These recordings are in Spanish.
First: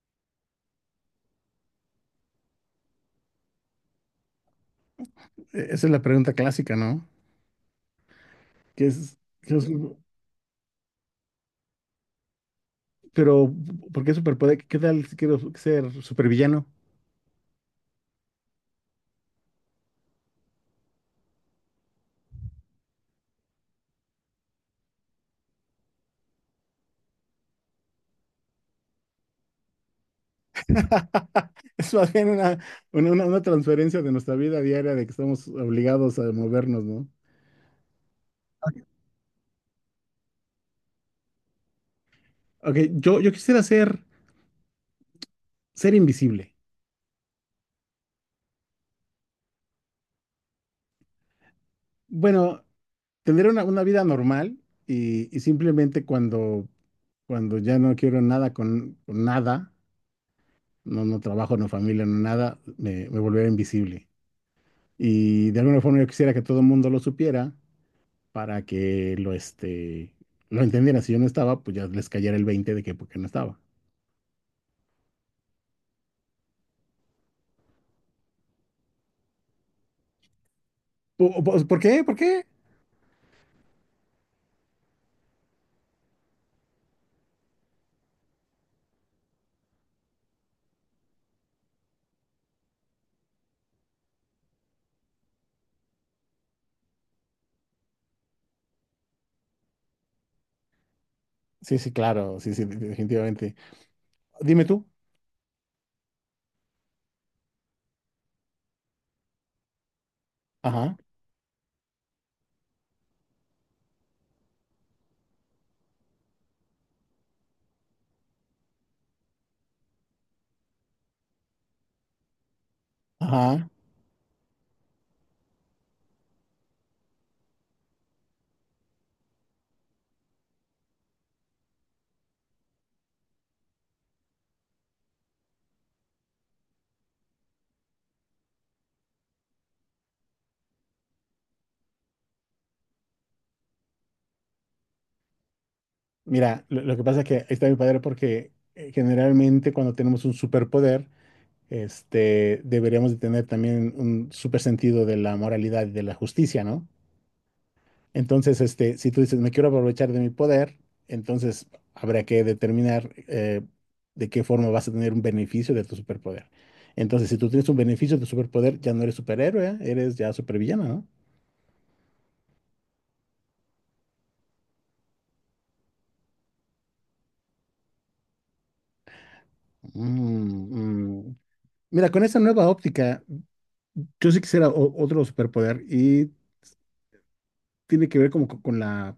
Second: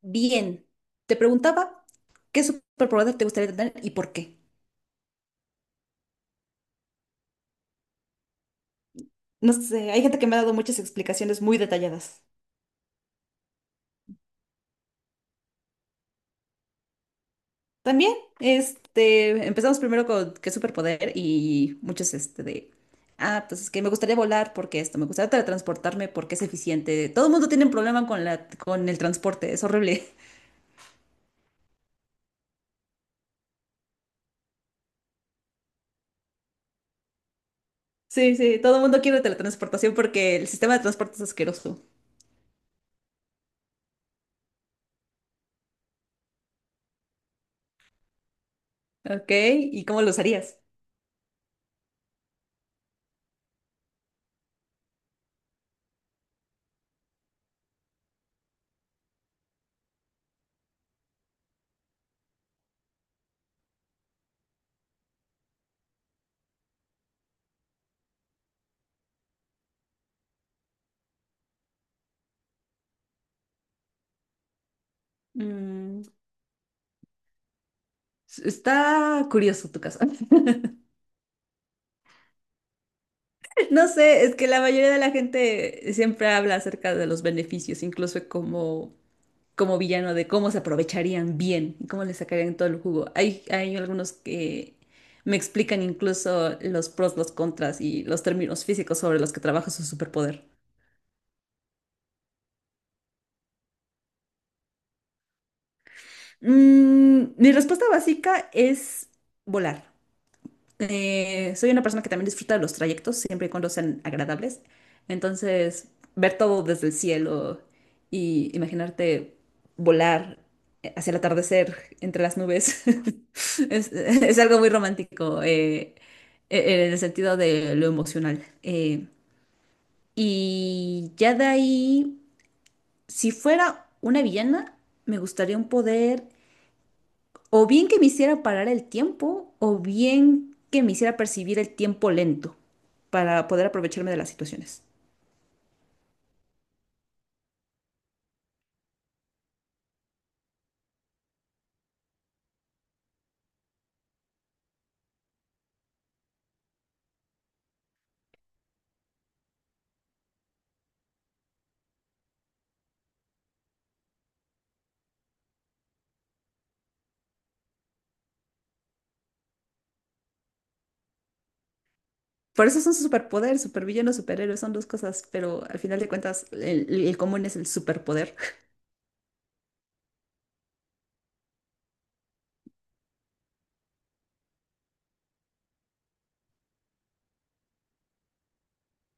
Bien, te preguntaba qué superpoder te gustaría tener y por qué. Esa es la pregunta clásica, ¿no? ¿Qué es, No sé, hay gente que me ha dado muchas explicaciones muy detalladas. pero, ¿por qué superpoder? ¿Qué tal si quiero ser supervillano? También, empezamos primero con qué superpoder y muchos, pues es que me gustaría volar porque esto, me gustaría teletransportarme porque es eficiente. Todo el mundo tiene un problema con el transporte, es horrible. Es más bien una transferencia de nuestra vida diaria de que estamos obligados a movernos, ¿no? Sí, sí, todo el mundo quiere teletransportación porque el sistema de transporte es asqueroso. Ok, yo quisiera ser invisible. Ok, ¿y cómo lo usarías? Bueno, tener una vida normal y simplemente cuando ya no quiero nada con nada, no, no trabajo, no familia, no nada, me volveré invisible. Y de alguna forma yo quisiera que todo el mundo lo supiera para que lo entendieran. Si yo no estaba, pues ya les cayera el 20 de que por qué no estaba. Mm, Está curioso tu caso. ¿Por, qué? ¿Por qué? No sé, es que la mayoría de la gente siempre habla acerca de los beneficios, incluso como villano, de cómo se aprovecharían bien y cómo le sacarían todo el jugo. Hay algunos que me explican incluso los pros, los contras y los términos físicos sobre los que trabaja su superpoder. Sí, sí, claro, sí, sí, definitivamente. Dime tú. Mi respuesta básica es volar. Ajá, Soy una persona que también disfruta de los trayectos, siempre y cuando sean agradables. Entonces, ver todo desde el cielo y imaginarte volar hacia el atardecer entre las nubes ajá. es algo muy romántico en el sentido de lo emocional. Y ya de ahí, si fuera una villana, me gustaría un poder. O bien que me hiciera parar el tiempo, o bien que me hiciera percibir el tiempo lento para poder aprovecharme de las situaciones. Mira, lo que pasa es que ahí está mi padre porque generalmente cuando tenemos un superpoder, deberíamos de tener también un super sentido de la moralidad y de la justicia, ¿no? Entonces, si tú dices, me quiero aprovechar de mi poder, entonces habrá que determinar de qué forma vas a tener un beneficio de tu superpoder. Entonces, si tú tienes un beneficio de tu superpoder, ya no eres superhéroe, eres ya supervillano, ¿no? Por eso son superpoder, supervillano, superhéroe, son dos cosas, pero al final de cuentas el común es el superpoder. Mm, mm. Mira, con esa nueva óptica, yo sí quisiera otro superpoder y tiene que ver como con la,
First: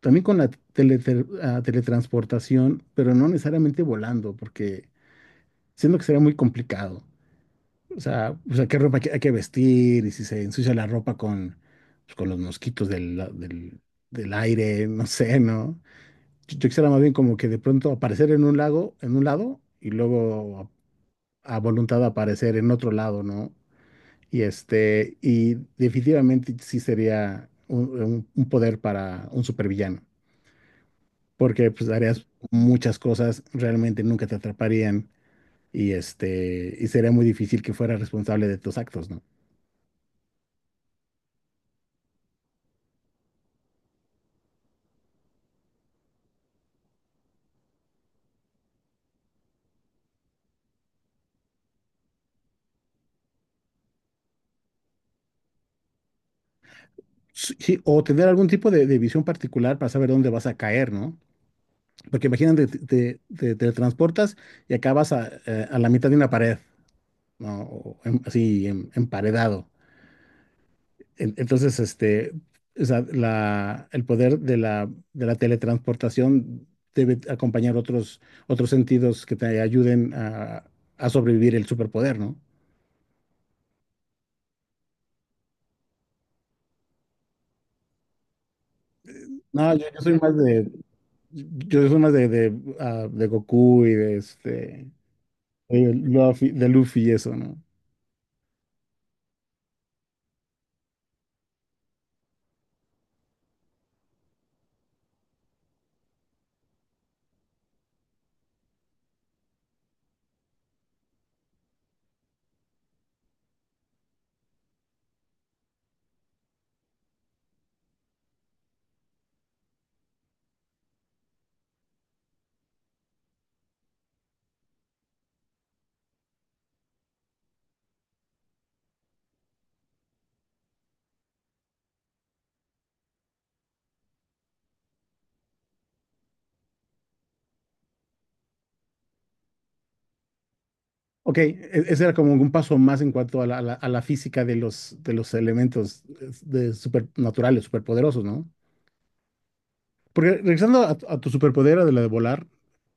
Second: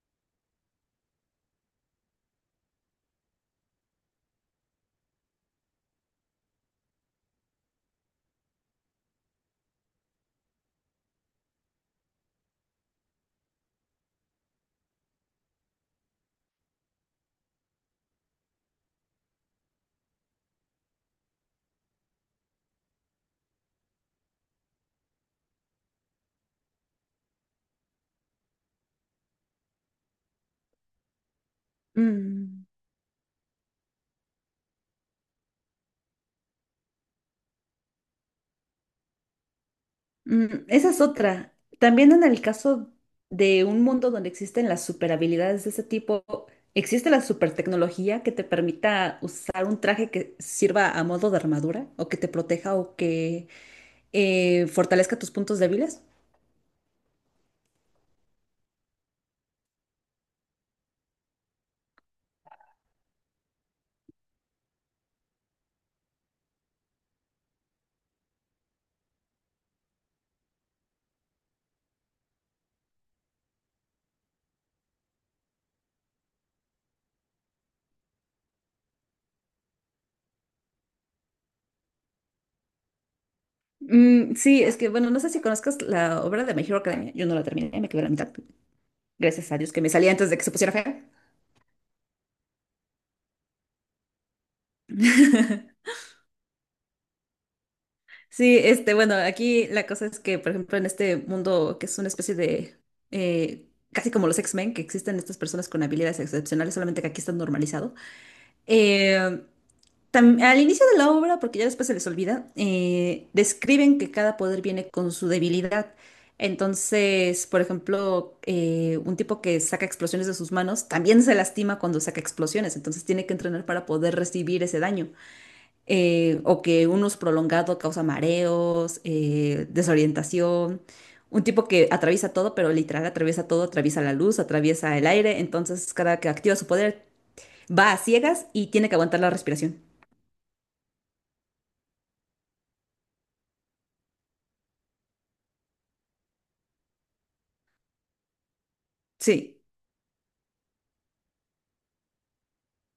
también con la teletransportación, pero no necesariamente volando, porque siento que sería muy complicado. O sea, qué ropa hay que vestir y si se ensucia la ropa con, pues, con los mosquitos del aire, no sé, ¿no? Yo quisiera más bien como que de pronto aparecer en un lago, en un lado, y luego a voluntad aparecer en otro lado, ¿no? Y este, y definitivamente sí sería un, un poder para un supervillano, porque pues harías Mm. muchas cosas, realmente nunca te atraparían, y este, y sería muy difícil que fueras responsable de tus actos, ¿no? Esa es otra. También en el caso de un mundo donde existen las superhabilidades de ese tipo, ¿existe la supertecnología que te permita usar un traje que sirva a modo de armadura o que te proteja o que fortalezca tus puntos débiles? Sí, sí, o tener algún tipo de visión particular para saber dónde vas a caer, ¿no? Porque imagínate, te teletransportas y acabas a la mitad de una pared, ¿no? O así emparedado. Entonces, o sea, la, el poder de la teletransportación debe acompañar otros sentidos que te ayuden a sobrevivir el superpoder, ¿no? Mm, sí, es que bueno, no sé si conozcas la obra de My Hero Academia. Yo no la terminé, me quedé a la mitad. Gracias a Dios No, que yo, me yo salí soy antes más de que se de, pusiera fea. yo soy más de Goku y de este. Digo, de Luffy y eso, ¿no? Sí, bueno, aquí la cosa es que, por ejemplo, en este mundo que es una especie de, eh, casi como los X-Men, que existen estas personas con habilidades excepcionales, solamente que aquí está normalizado. Eh, Al inicio de la obra, porque ya después se les olvida, describen que cada poder viene con su debilidad. Entonces, por ejemplo, un tipo que saca explosiones de sus manos también se lastima cuando saca explosiones, entonces tiene que entrenar para poder recibir ese daño o que un uso prolongado causa mareos, desorientación. Un tipo que atraviesa todo, pero literal atraviesa todo, atraviesa la luz, atraviesa el aire, entonces cada que activa su poder va a ciegas y tiene que aguantar la respiración. Ok, ese era como un paso más en cuanto a la, a la física de los elementos de supernaturales, superpoderosos, ¿no? Sí, Porque regresando a tu superpoder, de la de volar,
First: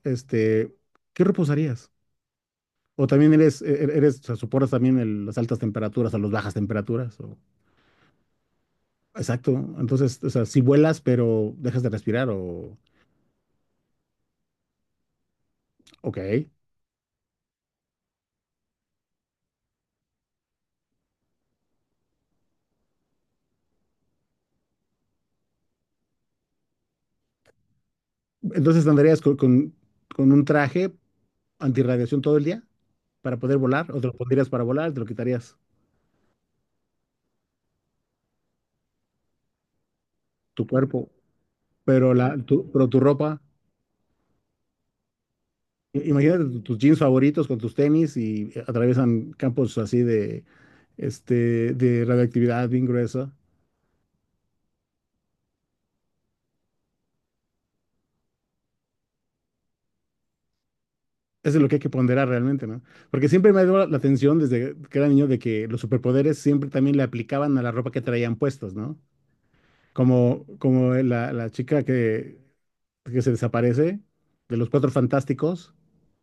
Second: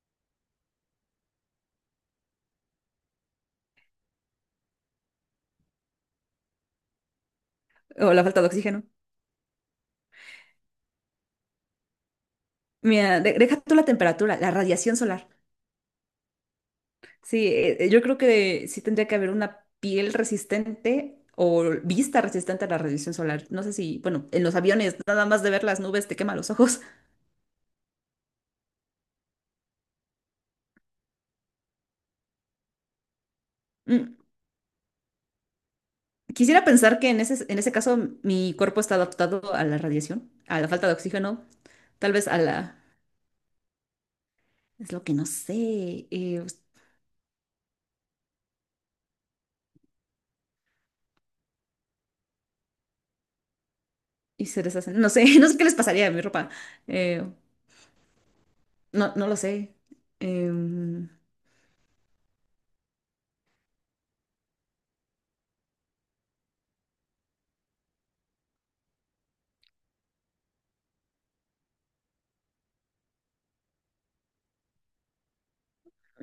este, ¿qué reposarías? O también eres, eres, o sea, soportas también las altas temperaturas o las bajas temperaturas. O- o la falta de oxígeno. Exacto. Entonces, o sea, si vuelas, pero dejas de respirar, o... Mira, deja tú la temperatura, la radiación solar. Ok. Sí, yo creo que sí tendría que haber una piel resistente o vista resistente a la radiación solar. No sé si, bueno, en los aviones nada más de ver las nubes te quema los ojos. Entonces andarías con un traje antirradiación todo el día, para poder volar, o te lo pondrías para volar, te lo quitarías Quisiera pensar que en ese caso mi cuerpo está adaptado a la radiación, a tu la falta de cuerpo, oxígeno, tal pero, vez la, a tu, la. pero tu ropa, Es lo que no sé. Imagínate eh, tus jeans favoritos con tus tenis y atraviesan campos así de, este, de radioactividad bien gruesa. y se deshacen. No sé, no sé qué les pasaría a mi ropa. eh, no, no lo sé. em, Eso es lo que hay que ponderar realmente, ¿no? Porque siempre me ha dado la atención desde que era niño de que los superpoderes siempre también le aplicaban a la ropa que traían puestos, ¿no? Como, como la chica que se desaparece de los Cuatro Fantásticos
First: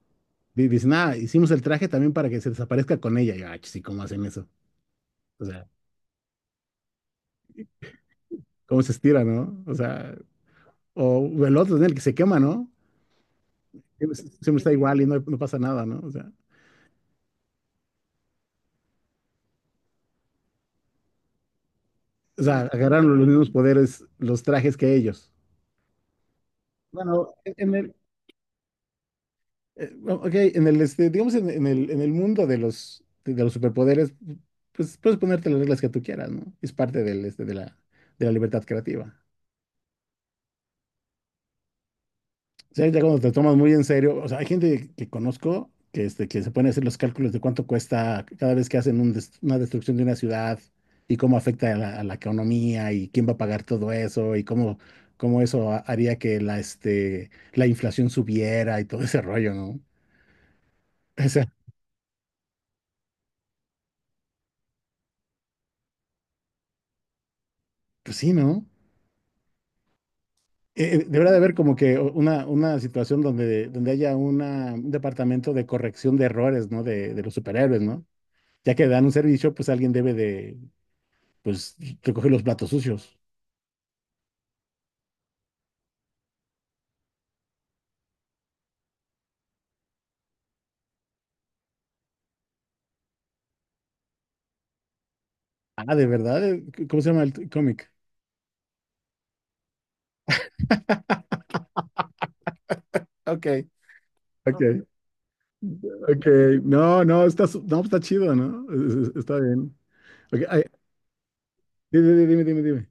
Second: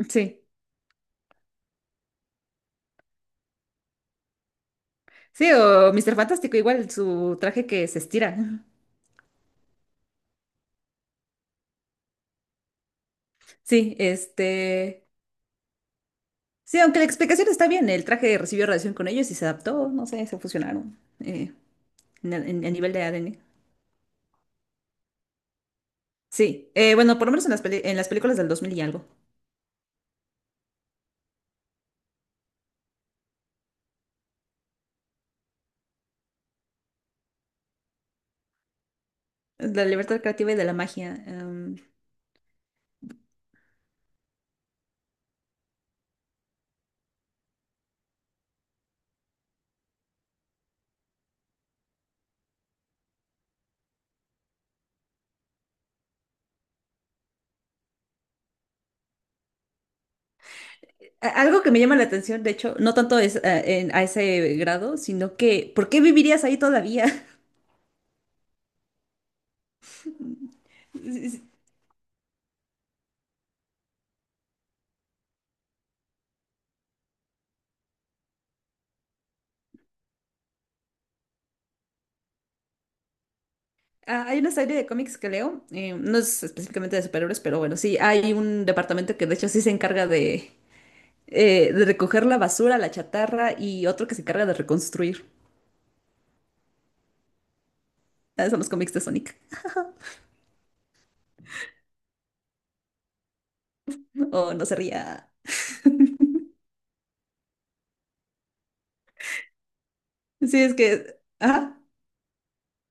sí. Dice, nada, hicimos el traje también para que se desaparezca con ella. Y yo, ay, sí, ¿cómo hacen eso? O Sí, sea, o Mr. Fantástico, igual su traje que se estira. ¿cómo se estira, no? O sea, o el otro, en el que se quema, ¿no? Sí, Siempre siempre está igual y no, no pasa nada, ¿no? Sí, aunque la explicación está bien, el traje recibió radiación con ellos y se adaptó, no sé, se fusionaron O sea, a nivel de agarraron los ADN. mismos poderes, los trajes que ellos. Sí, bueno, por Bueno, lo menos en las, peli- en las películas del 2000 y algo. Ok, en el, este, digamos, en el mundo de los superpoderes, pues puedes ponerte las reglas que tú quieras, ¿no? Es parte del, este, de la libertad creativa. La libertad creativa y de la magia. Sea, ya cuando te tomas muy en serio, o sea, hay gente que conozco que se pone a hacer los cálculos de cuánto cuesta cada vez que hacen un una destrucción de una ciudad y cómo afecta a la economía y quién va a pagar todo eso y cómo, cómo eso haría que la, este, la inflación subiera y todo ese rollo, ¿no? O sea, Algo que me llama la atención, de hecho, no tanto es a ese grado, sino que, ¿por qué vivirías ahí todavía? pues sí, ¿no? Sí, Debería de sí. haber como que una situación donde, donde haya una, un departamento de corrección de errores, ¿no? De los superhéroes, ¿no? Ya que dan un servicio, pues alguien debe de, pues recoge los platos sucios. Ah, hay una serie de cómics que leo, no es específicamente de superhéroes, pero bueno, sí, hay un departamento que de hecho sí se encarga de recoger la basura, la chatarra y otro que se encarga de reconstruir. Ah, ¿de verdad? ¿Cómo se llama el cómic? Ah, son los cómics de Sonic. Ok. O no Ok, sería. ok. No, no, está, no, está chido, ¿no? Está bien. Ok, Sí, ay, es que. Ajá. dime, dime, dime, dime.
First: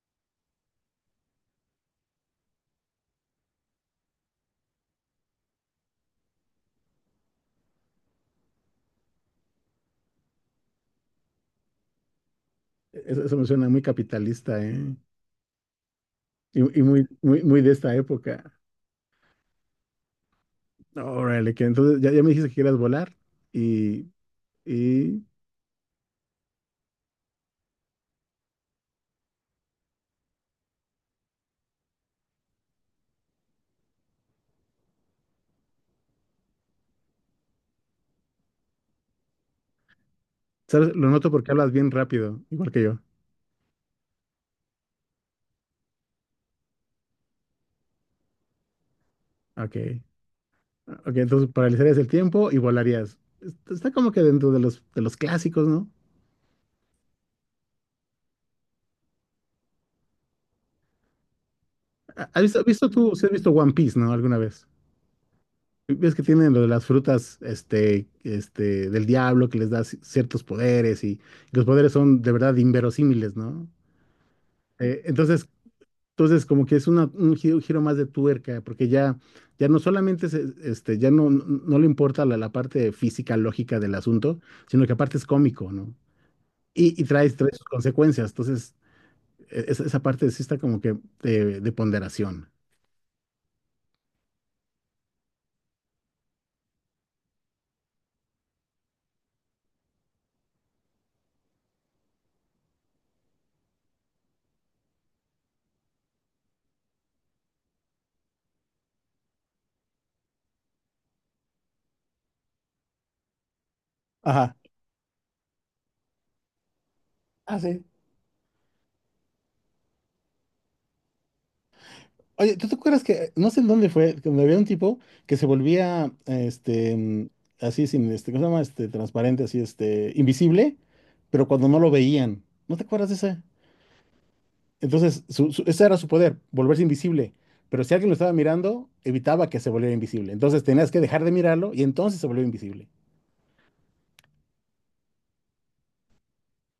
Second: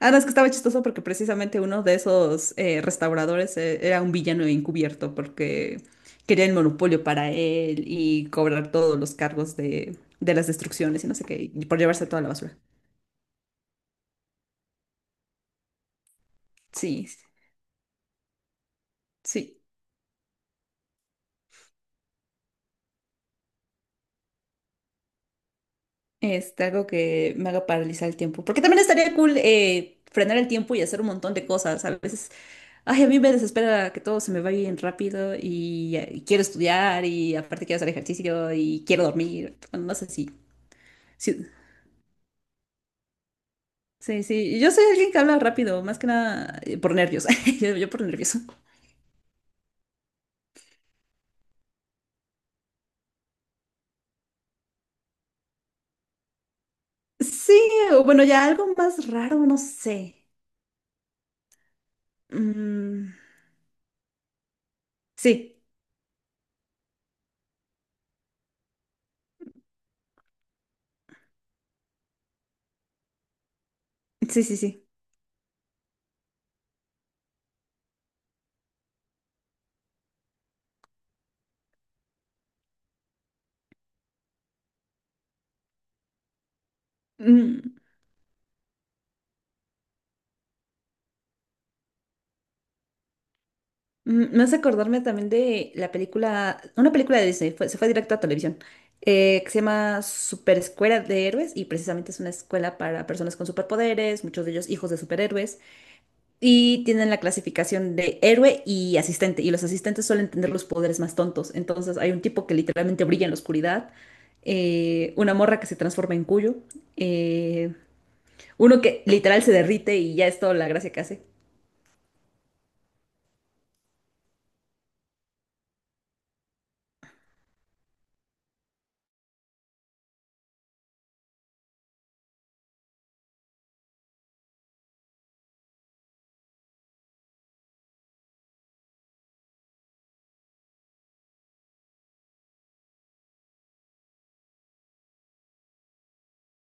Ah, no, es que estaba chistoso porque precisamente uno de esos restauradores era un villano encubierto porque quería el monopolio para él y cobrar todos los cargos de las destrucciones y no sé qué, y por llevarse toda la basura. E, eso me suena muy capitalista, ¿eh? Y Sí, muy, muy, muy de esta época. sí, Órale, que entonces ya, ya me dijiste que quieras volar y, y, algo que me haga paralizar el tiempo. Porque también estaría cool frenar el tiempo y hacer un montón de cosas. A veces, ay, a mí me desespera que todo se me va bien rápido y, quiero estudiar y aparte quiero hacer ejercicio y quiero dormir. Bueno, no sé si. ¿sabes? Lo noto Sí, porque hablas bien rápido, igual que yo. sí, sí, yo soy alguien que habla rápido, más que nada por nervios, yo por nervioso. Ok. Ok, entonces paralizarías el tiempo y volarías. Está está como que dentro de los clásicos, ¿no? Sí, o bueno, ya algo más raro, no sé. Has visto Mm, tú, si has visto One Piece, ¿no? Alguna vez. sí, Ves que tienen lo de las frutas, este, del diablo que les da ciertos poderes y, los poderes son de verdad inverosímiles, ¿no? sí, sí, sí. Entonces, entonces como que es un giro, giro más de tuerca, porque ya, ya no solamente ya no, no le importa la, la parte física, lógica del asunto, sino que aparte es cómico, ¿no? Y trae, trae sus Mm, consecuencias. Entonces, esa, esa parte sí está como que de ponderación. Me hace acordarme también de la película, una película de Disney, se fue directo a televisión, que se llama Super Escuela de Héroes y precisamente es una escuela para personas con superpoderes, muchos de ellos hijos de superhéroes. Y tienen la clasificación de héroe y asistente. Y los asistentes suelen tener los poderes más tontos. Entonces hay un tipo que literalmente brilla en la oscuridad. Ajá. Una morra que se transforma en cuyo. Ah, eh, sí. Uno que literal se derrite y ya es toda la gracia que hace. Oye, ¿tú te acuerdas que, no sé en dónde fue, donde había un tipo que se volvía, este, mm, así sin, este, ¿cómo se llama? Este, transparente, así, este, invisible, pero cuando no lo veían. ¿No te acuerdas de ese? Entonces, su, ese era su poder, volverse invisible. Pero si alguien lo estaba mirando, evitaba que se volviera invisible. Entonces tenías que dejar de mirarlo y entonces se volvió invisible.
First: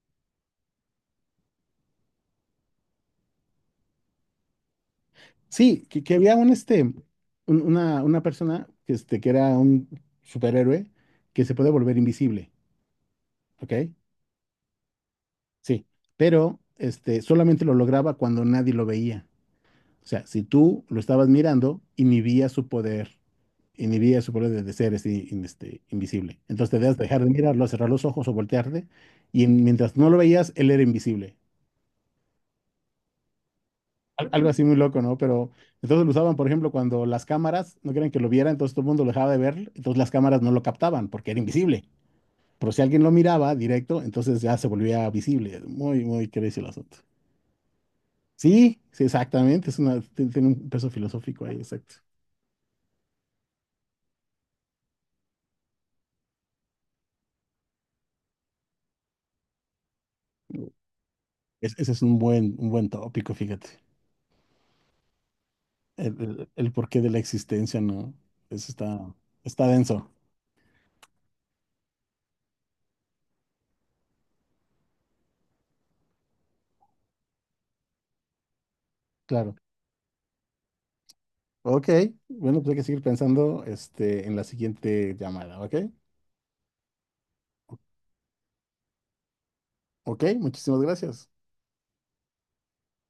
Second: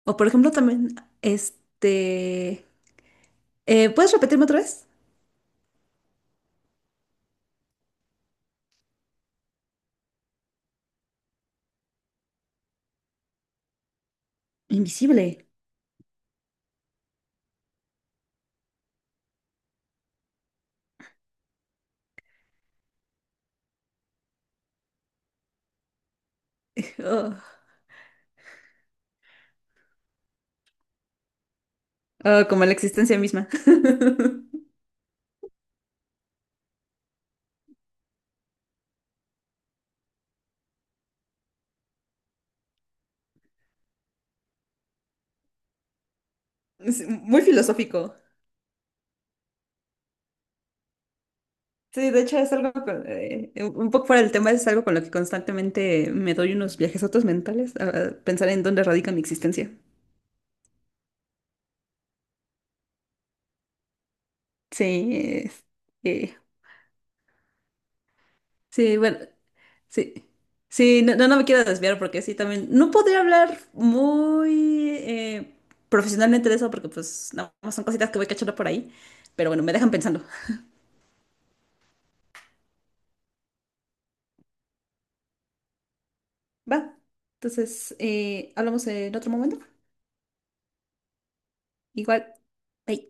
O por ejemplo también. este... ¿Puedes repetirme otra vez? Sí, que había un, este, un- una persona que, este, que era un superhéroe que se puede volver invisible, ¿ok? Invisible. Sí, pero este, solamente lo lograba cuando nadie lo veía. O sea, si tú lo estabas mirando, inhibía su poder de ser así, invisible. Entonces te debías dejar de Oh, mirarlo, cerrar los ojos o voltearte, y mientras no lo veías, él era invisible. oh, como la existencia misma. Algo así muy loco, ¿no? Pero entonces lo usaban, por ejemplo, cuando las cámaras no querían que lo viera, entonces todo el mundo lo dejaba de ver, entonces las cámaras no lo captaban porque era invisible. Pero si alguien lo miraba directo, entonces ya se volvía visible. Muy, muy crazy el asunto. Es muy filosófico. Sí, sí, exactamente. Es una, tiene un peso filosófico ahí, exacto. Sí, de hecho es algo, un poco fuera del tema, es algo con lo que constantemente me doy unos viajes viajesotos mentales a pensar en dónde radica mi existencia. Ese es un buen tópico, fíjate. Sí, es- El, eh, el porqué de la existencia, ¿no? Eso sí, está, bueno, está denso. sí. Sí, no, no, no me quiero desviar porque sí, también no podría hablar muy profesionalmente de eso porque pues nada más son cositas que voy cachando por ahí, pero Claro. bueno, me dejan pensando. Ok. Bueno, pues hay que seguir pensando, este, en la siguiente llamada, ¿ok? Va, entonces hablamos en otro momento. Ok, muchísimas gracias. Igual. Bye.